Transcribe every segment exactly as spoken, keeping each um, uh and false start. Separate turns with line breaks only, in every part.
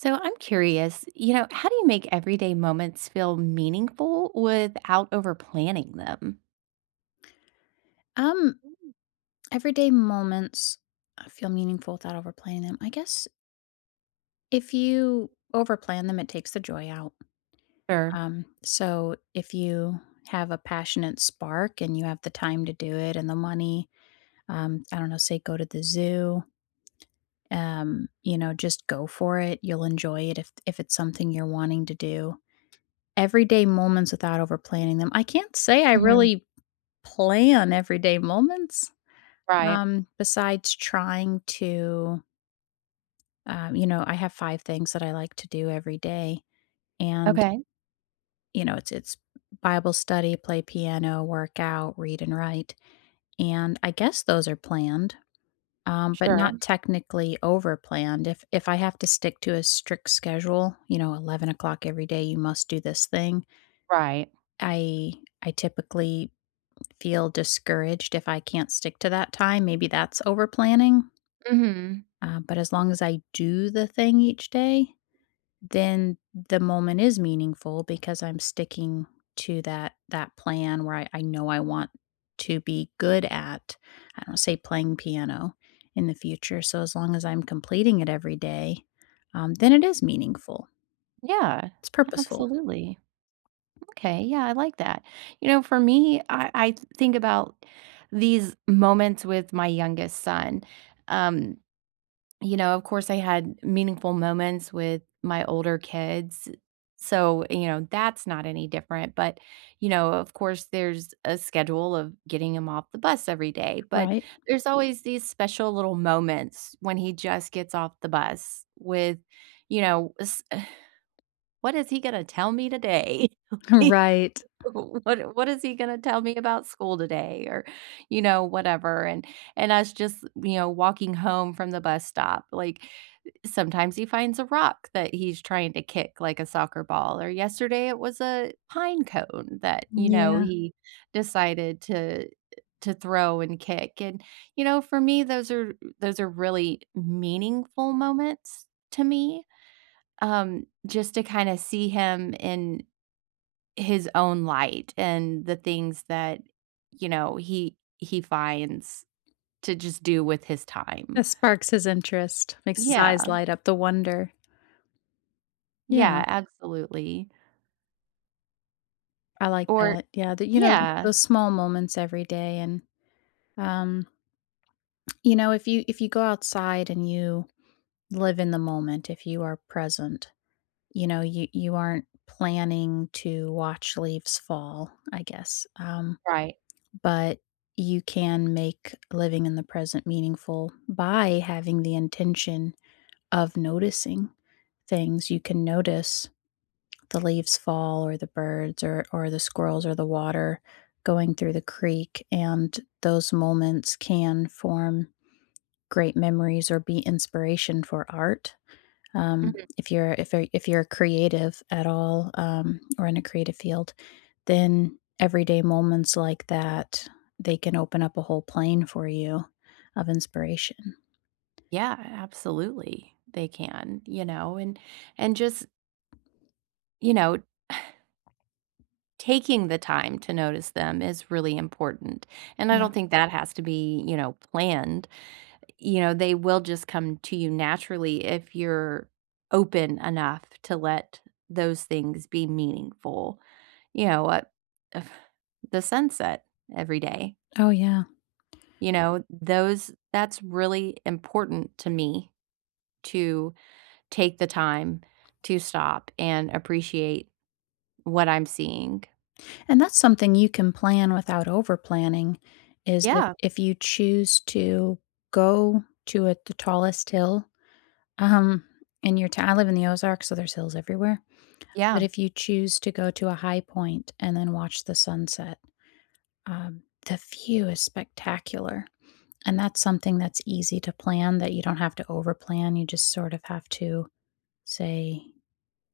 So, I'm curious, you know, how do you make everyday moments feel meaningful without over-planning them?
Um everyday moments I feel meaningful without overplaying. I guess if you overplan them, it takes the joy out.
Sure.
Um So if you have a passionate spark and you have the time to do it and the money, um, I don't know, say go to the zoo um, you know, just go for it, you'll enjoy it if if it's something you're wanting to do. Everyday moments without overplanning them, I can't say I
Mhm.
really plan everyday moments,
Right.
um, besides trying to um, you know, I have five things that I like to do every day. And
Okay.
you know, it's it's bible study, play piano, workout, read and write. And I guess those are planned, um, but
Sure.
not technically overplanned, if if I have to stick to a strict schedule, you know, eleven o'clock every day, you must do this thing
Right.
I I typically feel discouraged if I can't stick to that time, maybe that's over planning.
Mhm.
Uh, but as long as I do the thing each day, then the moment is meaningful because I'm sticking to that that plan where I I know I want to be good at, I don't say playing piano, in the future. So, as long as I'm completing it every day, then it is meaningful.
Yeah,
It's purposeful.
absolutely. Okay, yeah, I like that. You know, for me, I I think about these moments with my youngest son, um You know, of course, I had meaningful moments with my older kids, so, you know, that's not any different. But, you know, of course, there's a schedule of getting him off the bus every day. But
Right.
there's always these special little moments when he just gets off the bus with, you know, s "What is he gonna tell me today?" Like,
Right.
"What what is he gonna tell me about school today," or, you know, whatever? And and us just, you know, walking home from the bus stop, like, sometimes he finds a rock that he's trying to kick like a soccer ball, or yesterday, it was a pine cone that, you know,
Yeah.
he decided to to throw and kick, and, you know, for me, those are those are really meaningful moments to me, um, just to kinda see him in his own light and the things that, you know, he he finds to just do with his time.
This sparks his interest, makes his eyes
Yeah.
light up, the wonder.
Yeah.
Yeah.
Absolutely.
I like
Or
that, yeah, the you know,
Yeah.
those small moments every day and, um you know, if you if you go outside and you live in the moment, if you are present, you know, you you aren't planning to watch leaves fall, I guess, um.
Right.
But you can make living in the present meaningful by having the intention of noticing things, you can notice the leaves fall or the birds or or the squirrels or the water going through the creek, and those moments can form great memories or be inspiration for art. Um,
Mhm.
if you're if you're if you're creative at all, um, or in a creative field, then everyday moments like that, they can open up a whole plane for you of inspiration.
Yeah, absolutely, they can, you know? And and just you know taking the time to notice them is really important. And I
Yeah.
don't think that has to be, you know, planned. You know, they will just come to you naturally if you're open enough to let those things be meaningful, you know, uh, uh, the sunset every day.
Oh, yeah.
You know, those that's really important to me to take the time to stop and appreciate what I'm seeing.
And that's something you can plan without overplanning is if
Yeah.
if you choose to go to a the tallest hill, um, in your tow I live in the Ozarks, so there's hills everywhere. But
Yeah.
if you choose to go to a high point and then watch the sunset, um, the view is spectacular. And that's something that's easy to plan that you don't have to overplan, you just sort of have to say,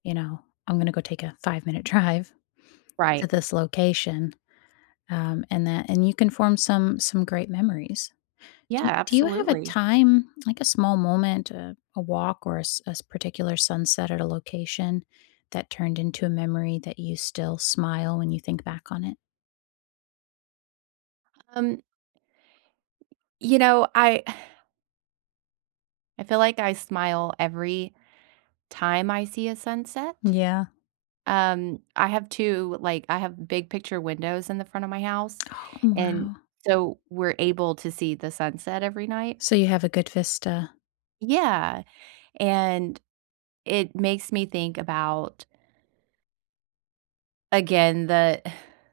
you know, "I'm gonna go take a five minute drive to
Right.
this location," um, and that and you can form some some great memories. Do
Yeah,
y do you have a
absolutely.
time, like a small moment, uh, a walk or a s a s particular sunset at a location that turned into a memory that you still smile when you think back on it?
Um You know, I I feel like I smile every time I see a sunset.
Yeah.
Um, I have two, like I have big picture windows in the front of my house,
Oh, m
and
wow.
so we're able to see the sunset every night.
So you have a good vista.
Yeah. And it makes me think about again, the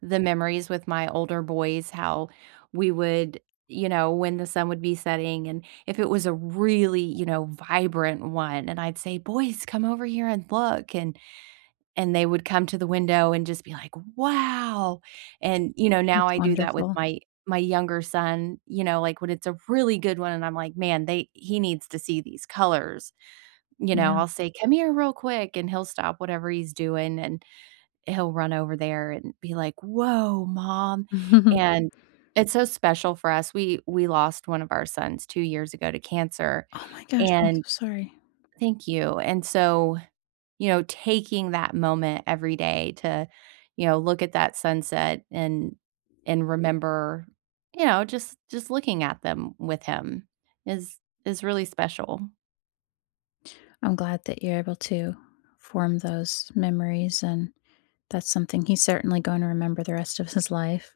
the memories with my older boys, how we would, you know, when the sun would be setting and if it was a really, you know, vibrant one and I'd say, "Boys, come over here and look," and and they would come to the window and just be like, "Wow!" and, you know, now
It's
I do that with
wonderful.
my my younger son, you know, like, when it's a really good one and I'm like, "Man, they he needs to see these colors." You know,
Yeah.
I'll say, "Come here real quick," and he'll stop whatever he's doing, and he'll run over there and be like, "Woah, mom," and it's so special for us. We we lost one of our sons two years ago to cancer
Oh my gosh, I'm so
and
sorry.
Thank you. And so, you know, taking that moment every day to, you know, look at that sunset and and remember, you know, just just looking at them with him is is really special.
I'm glad that you're able to form those memories, and that's something he's certainly gonna remember the rest of his life,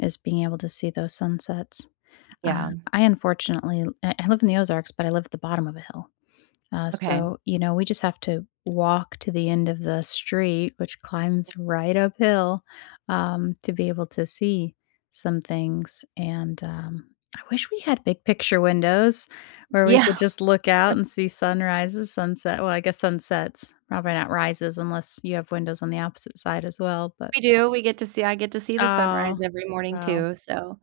is being able to see those sunsets. Uh,
Yeah.
I unfortunately l I live in the Ozarks, but I live at the bottom of a hill. Uh,
Okay.
so, you know, we just have to walk to the end of the street, which climbs right uphill, um, to be able to see some things, and, um, I wish we had big picture windows where we could
Yeah.
just look out and see sunrises, sunset well, I guess sunsets. Probably not rises unless you have windows on the opposite side as well. But
We do, we get to see I get to see the
Oh,
sunrise every morning,
wow.
too, so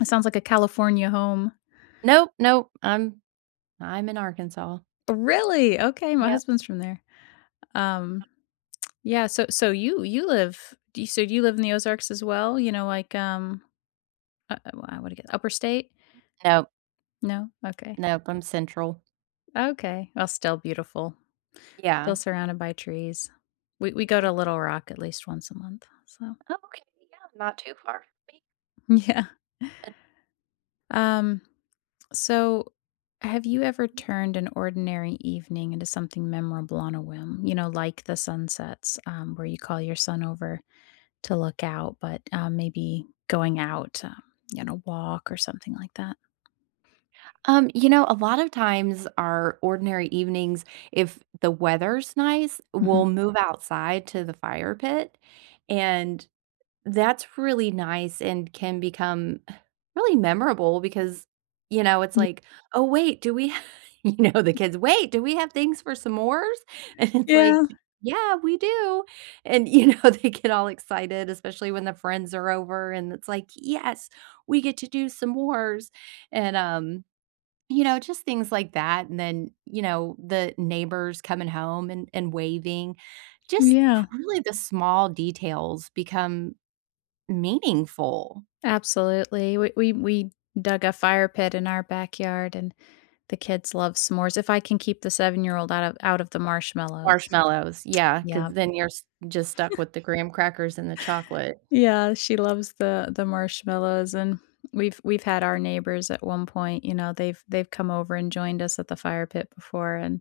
It sounds like a California home.
Nope, nope. I'm I'm in Arkansas.
Really? Okay, my
Yep.
husband's from there. Um, yeah, so so you you live do you so do you live in the Ozarks as well? You know, like, um, uh uh, why I woulda get li upper state?
Nope.
No? Okay.
Nope, I'm central.
Okay. Well, still beautiful. Still
Yeah.
surrounded by trees. We we go
Mhm.
to Little Rock at least once a month, so
Okay, yeah, not too far from me.
M yeah. Um, so have you ever turned an ordinary evening into something memorable on a whim? You know, like the sunsets, um, where you call your son over to look out, but, uh, maybe going out to, you know, walk or something like that.
Um, you know, a lot of times our ordinary evenings, if the weather's nice, we'll
Mhm.
move outside to the fire pit, and that's really nice and can become, uh, really memorable, because, you know, it's
Y
like, "Oh, wait, do we ha" you know, the kids, "Wait, do we have things for s'mores?" and it's like,
Yeah.
"Yeah, we do." and, you know, they get all excited, especially when the friends are over, and it's like, "Yes. We get to do s'mores." and, um, you know, just things like that and then, you know, the neighbors coming home and and waving. Just
Yeah.
really the small details become meaningful.
Absolutely, we we we dug a fire pit in our backyard and the kids love s'mores, if I can keep the seven year old out of out of the marshmallows.
Marshmallows. Yeah. 'Cause
Yep.
then you're s just stuck with the graham crackers and the chocolate.
Yeah, she loves the the marshmallows, and we've we've had our neighbors at one point, you know, they've they've come over and joined us at the fire pit before, and,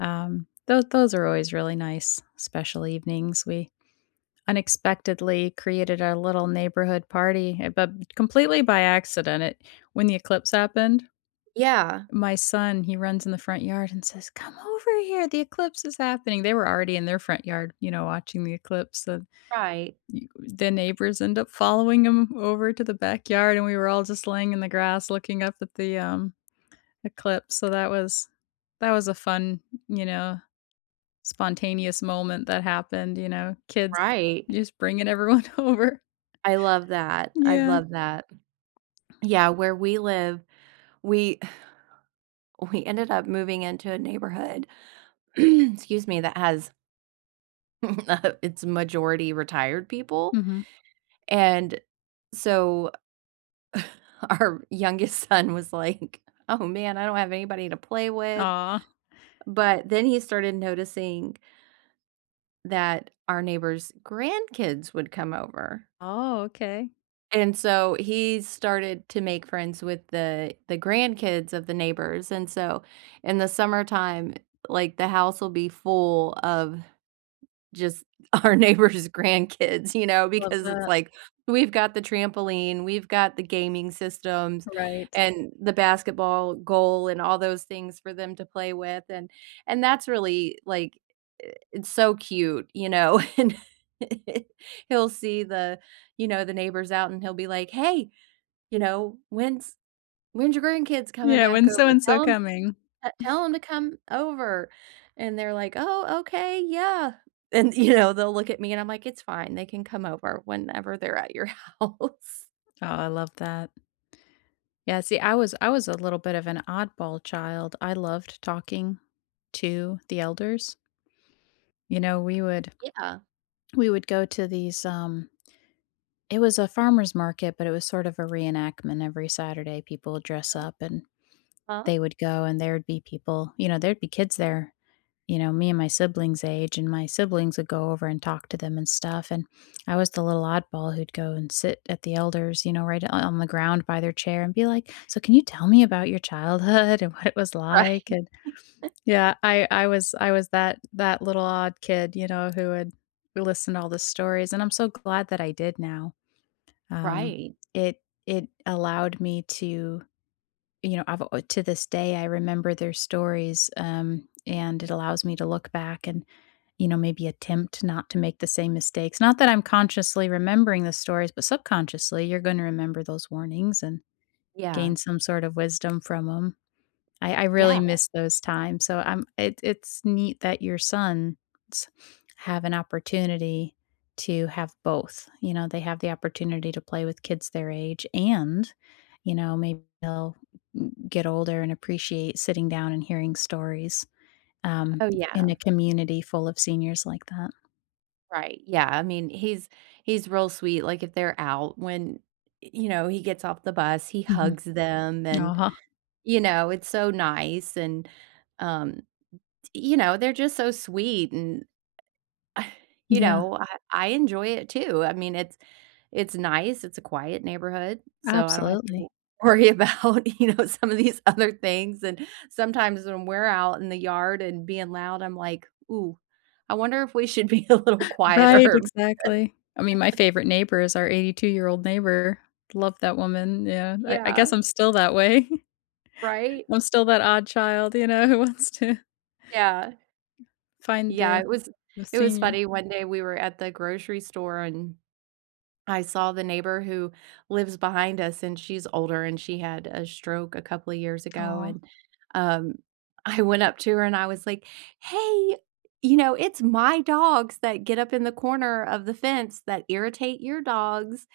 um, tho those are always really nice, special evenings. We unexpectedly created our little neighborhood party, ha but completely by accident, it When the eclipse happened
Yeah.
my son, he runs in the front yard and says, "Come over here, the eclipse is happening." They were already in their front yard, you know, watching the eclipse, so
Right.
you the neighbors end up following him over to the backyard, and we were all just laying in the grass looking up at the, um, eclipse, so that was that was a fun, you know, spontaneous moment that happened, you know, kids
Right.
just bringing everyone over.
I love that. I
Yeah.
love that. Yeah, where we live, we uh, we ended up moving into a neighborhood, excuse me, that has Uh, it's majority retired people,
Mhm.
and, so our youngest son was like, "Oh, man, I don't have anybody to play with."
Aw.
But then he started noticing that our neighbors' grandkids would come over.
Oh, okay.
And so, he started to make friends with the the grandkids of the neighbors and so, in the summertime, like, the house will be full of just our neighbors' grandkids, you know,
Love
because it's
that.
like, we've got the trampoline, we've got the gaming systems
Right.
and the basketball goal and all those things for them to play with and and that's really like eh, it's so cute, you know? And he'll see the you know, the neighbors out, and he'll be like, "Hey, you know, when's when's your grandkids coming
Yeah,
back
when's
over?
so-and-so
Tell 'em
coming.
that te tell 'em to come over." And they're like, "Oh, okay, yeah." And, you know, they'll look at me, and I'm like, "It's fine. They can come over whenever they're at your house."
Oh, I love that. Yeah, see, I was I was a little bit of an oddball child; I loved talking to the elders. You know, we would
Yeah.
we would go to these, um it was a farmer's market, but it was sort of a reenactment. Every Saturday, people would dress
Uh-huh.
up and
Huh?
they would go, and there'd be people you know, there'd be kids there, you know, me and my siblings' age, and my siblings would go over and talk to them and stuff and I was the little oddball who'd go and sit at the elders, you know, right o on the ground by their chair and be like, "So can you tell me about your childhood and what it was like?"
Right.
And Yeah, I I was I was that that little odd kid, you know, who would listen to all the stories, and I'm so glad that I did now. Um,
Right.
it it allowed me to you know, I've al to this day, I remember their stories, um, and it allows me to look back and, you know, maybe attempt not to make the same mistakes. Not that I'm consciously remembering the stories, but subconsciously, you're gonna remember those warnings and
Yeah.
gain some sort of wisdom from 'em. I I really
Yeah.
miss those times, so I'm it it's neat that your sons have an opportunity to have both, you know? They have the opportunity to play with kids their age and, you know, may they'll m get older and appreciate sitting down and hearing stories, um,
Oh,
in
yeah.
a community full of seniors like that.
Right, yeah, I mean, he's he's real sweet, like, if they're out when, y you know, he gets off the bus, he
Mhm.
hugs them, and,
Aw.
you know, it's so nice, and, um, t you know, they're just so sweet, and, you
Yeah.
know, I I enjoy it too, I mean, it's it's nice, it's a quiet neighborhood, so I don't have to w
Absolutely.
worry about, you know, some of these other things, and sometimes when we're out in the yard and being loud, I'm like, "Ooh, I wonder if we should be a little
Right,
quieter?“
exactly. I mean, my favorite neighbor is our eighty-two-year-old neighbor. Love that woman yeah, I I
Yeah.
guess I'm still that way.
Right?
I'm still that odd child, you know, who wants to
Yeah.
find
Yeah,
the
it was
the
it was
senior.
funny, one day, we were at the grocery store, and I saw the neighbor who lives behind us, and she's older, and she had a stroke a couple years ago,
Aw.
and, um, I went up to her, and I was like, "Hey, you know, it's my dogs that get up in the corner of the fence that irritate your dogs,"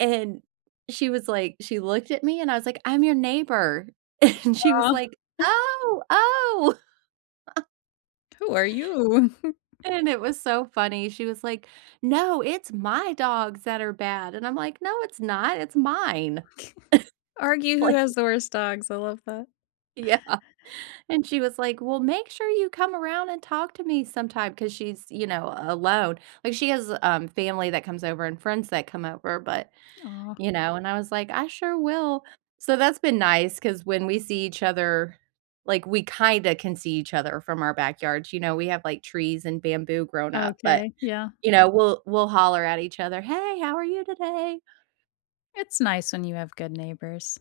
and, she was like she looked at me, and I was like, "I'm your neighbor," and she was
Aw.
like, "Oh! Oh!"
"Who are you?"
And it was so funny. She was like, "No, it's my dogs that are bad," and I'm like, "No, it's not, it's mine."
Argue who
Like
has the worst dogs, I love that.
Yeah, and she was like, "Well, make sure you come around and talk to me sometime" 'cause she's, you know, a alone, like, she has, um, family that comes over and friends that come over, but
Aw.
you know? And, I was like, "I sure will." So, that's been nice 'cause when we see each other, like, we kinda can see each other from our backyards, you know, we have, like, trees and bamboo growing up, but,
Okay, yeah.
you know, we'll we'll holler at each other, "Hey, how are you today?"
It's nice when you have good neighbors.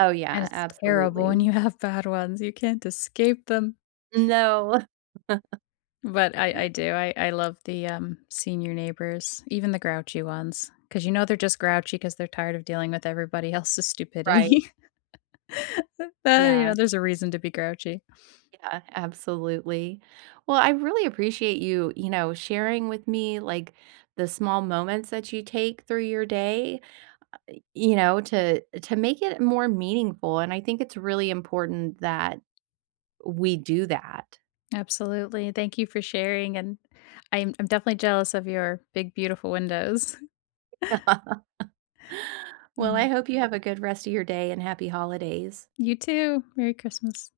Oh,
And
yeah,
it's terrible when
absolutely.
you have bad ones, you can't escape them.
No.
But, I I do, I I love the, um, senior neighbors, even the grouchy ones, 'cause, you know, they're just grouchy 'cause they're tired of dealing with everybody else's
Right.
stupidity. Uh, you
Yeah.
know, there's a reason to be grouchy.
Yeah, absolutely. Well, I really appreciate you, you know, sharing with me, like, the small moments that you take through your day, uh, you know, to to make it more meaningful and I think it's really important that we do that.
Absolutely, thank you for sharing, and I'm I'm definitely jealous of your big, beautiful windows.
Well, I
Mhm.
hope you have a good rest of your day, and happy holidays.
You too, Merry Christmas.